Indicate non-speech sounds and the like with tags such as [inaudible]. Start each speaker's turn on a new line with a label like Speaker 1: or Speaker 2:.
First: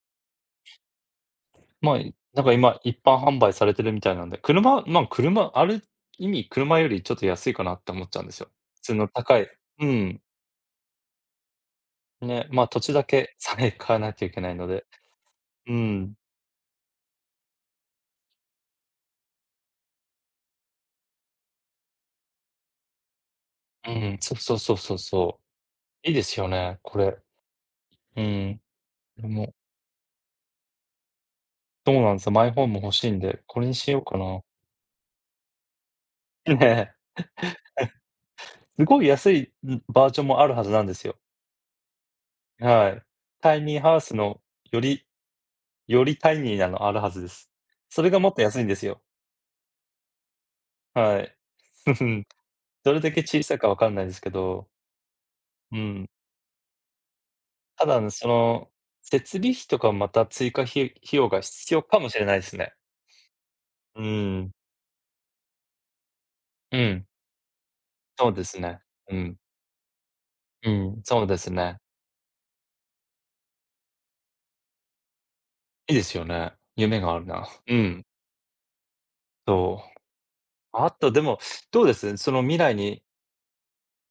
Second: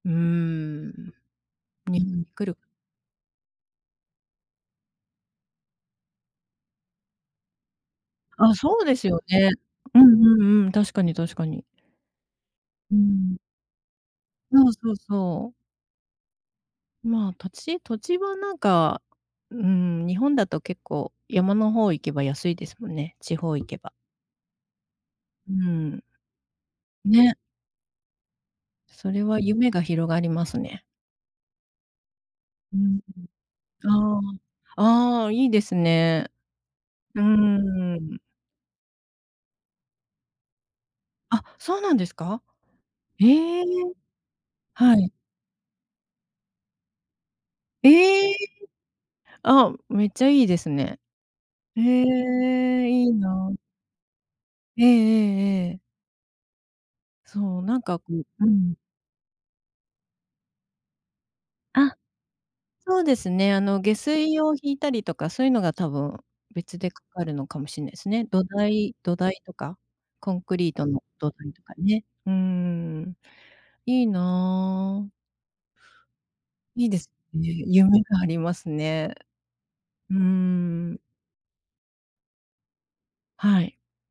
Speaker 1: うーん。
Speaker 2: ま、
Speaker 1: 日
Speaker 2: い
Speaker 1: 本に
Speaker 2: な
Speaker 1: 来
Speaker 2: んか
Speaker 1: る。
Speaker 2: 今、一般販売されてるみたいなんで、車まん、車ある意味車よりちょっと安いかなって思っちゃうんですよ。
Speaker 1: あ、そ
Speaker 2: 普
Speaker 1: う
Speaker 2: 通
Speaker 1: で
Speaker 2: の
Speaker 1: すよ
Speaker 2: 高い
Speaker 1: ね。
Speaker 2: う
Speaker 1: うん
Speaker 2: ん。
Speaker 1: うんうん。確かに確かに。
Speaker 2: ね、ま、土地
Speaker 1: う
Speaker 2: だけ
Speaker 1: ん。
Speaker 2: さえ買わなきゃいけない
Speaker 1: な
Speaker 2: の
Speaker 1: おそ
Speaker 2: で
Speaker 1: うそう。
Speaker 2: うん。
Speaker 1: まあ、土地土地はなんか、うん、日本だと結構山の方行けば安いですもんね、地方行けば。
Speaker 2: ええ、そうそうそうそうそ
Speaker 1: うん。
Speaker 2: う。いいですよね、これ。
Speaker 1: ね。
Speaker 2: うん。ん、
Speaker 1: それは
Speaker 2: も。
Speaker 1: 夢が広がりますね。
Speaker 2: とうなんすよ、マイホー
Speaker 1: う
Speaker 2: ム欲
Speaker 1: ん
Speaker 2: しいんで、これに
Speaker 1: う
Speaker 2: し
Speaker 1: ん。
Speaker 2: ようか
Speaker 1: あ
Speaker 2: な。
Speaker 1: あ、ああ、いいですね。
Speaker 2: いいね。
Speaker 1: うーん。
Speaker 2: [chuckles] すごい安い、ん、バージョンもあるはずなんですよ。
Speaker 1: あ、そうなんですか。
Speaker 2: はい。タ
Speaker 1: へ
Speaker 2: イ
Speaker 1: え。
Speaker 2: ニーハウスの、よ
Speaker 1: は
Speaker 2: り
Speaker 1: い。
Speaker 2: よりタイニーなのあるはずです。それがも
Speaker 1: え
Speaker 2: っ
Speaker 1: え！
Speaker 2: と安いんですよ。
Speaker 1: あ、めっちゃいいですね。
Speaker 2: はい。
Speaker 1: へ
Speaker 2: [chuckles]
Speaker 1: え、
Speaker 2: どれ
Speaker 1: い
Speaker 2: だ
Speaker 1: い
Speaker 2: け小さ
Speaker 1: な。
Speaker 2: いか分かんないですけど
Speaker 1: ええええ
Speaker 2: う
Speaker 1: ええ。
Speaker 2: ん。
Speaker 1: そう、なん
Speaker 2: ただ、
Speaker 1: か
Speaker 2: あ
Speaker 1: こ
Speaker 2: ぬ、
Speaker 1: う
Speaker 2: そ
Speaker 1: う
Speaker 2: の、
Speaker 1: ん。
Speaker 2: 設備費とかまた追加費費用が必要
Speaker 1: あ。
Speaker 2: かもしれないすね。
Speaker 1: そうですね、あの下
Speaker 2: う
Speaker 1: 水
Speaker 2: ん。
Speaker 1: を引いたりとか、そういうのが多分、
Speaker 2: う
Speaker 1: 別でか
Speaker 2: ん。
Speaker 1: かるのかもしんないすね。
Speaker 2: そう
Speaker 1: 土
Speaker 2: ですね、
Speaker 1: 台土
Speaker 2: うん。
Speaker 1: 台とか、コンク
Speaker 2: う
Speaker 1: リート
Speaker 2: ん、
Speaker 1: の
Speaker 2: そう
Speaker 1: 土
Speaker 2: です
Speaker 1: 台とか
Speaker 2: ね。
Speaker 1: ね。うーん。いいな。
Speaker 2: いいですよね。
Speaker 1: いい
Speaker 2: 夢
Speaker 1: です
Speaker 2: があるな。
Speaker 1: ね、
Speaker 2: う
Speaker 1: 夢
Speaker 2: ん。
Speaker 1: がありますね。
Speaker 2: とう。
Speaker 1: う
Speaker 2: あ
Speaker 1: ん。
Speaker 2: と、でも、どうです？その未来に。
Speaker 1: はい。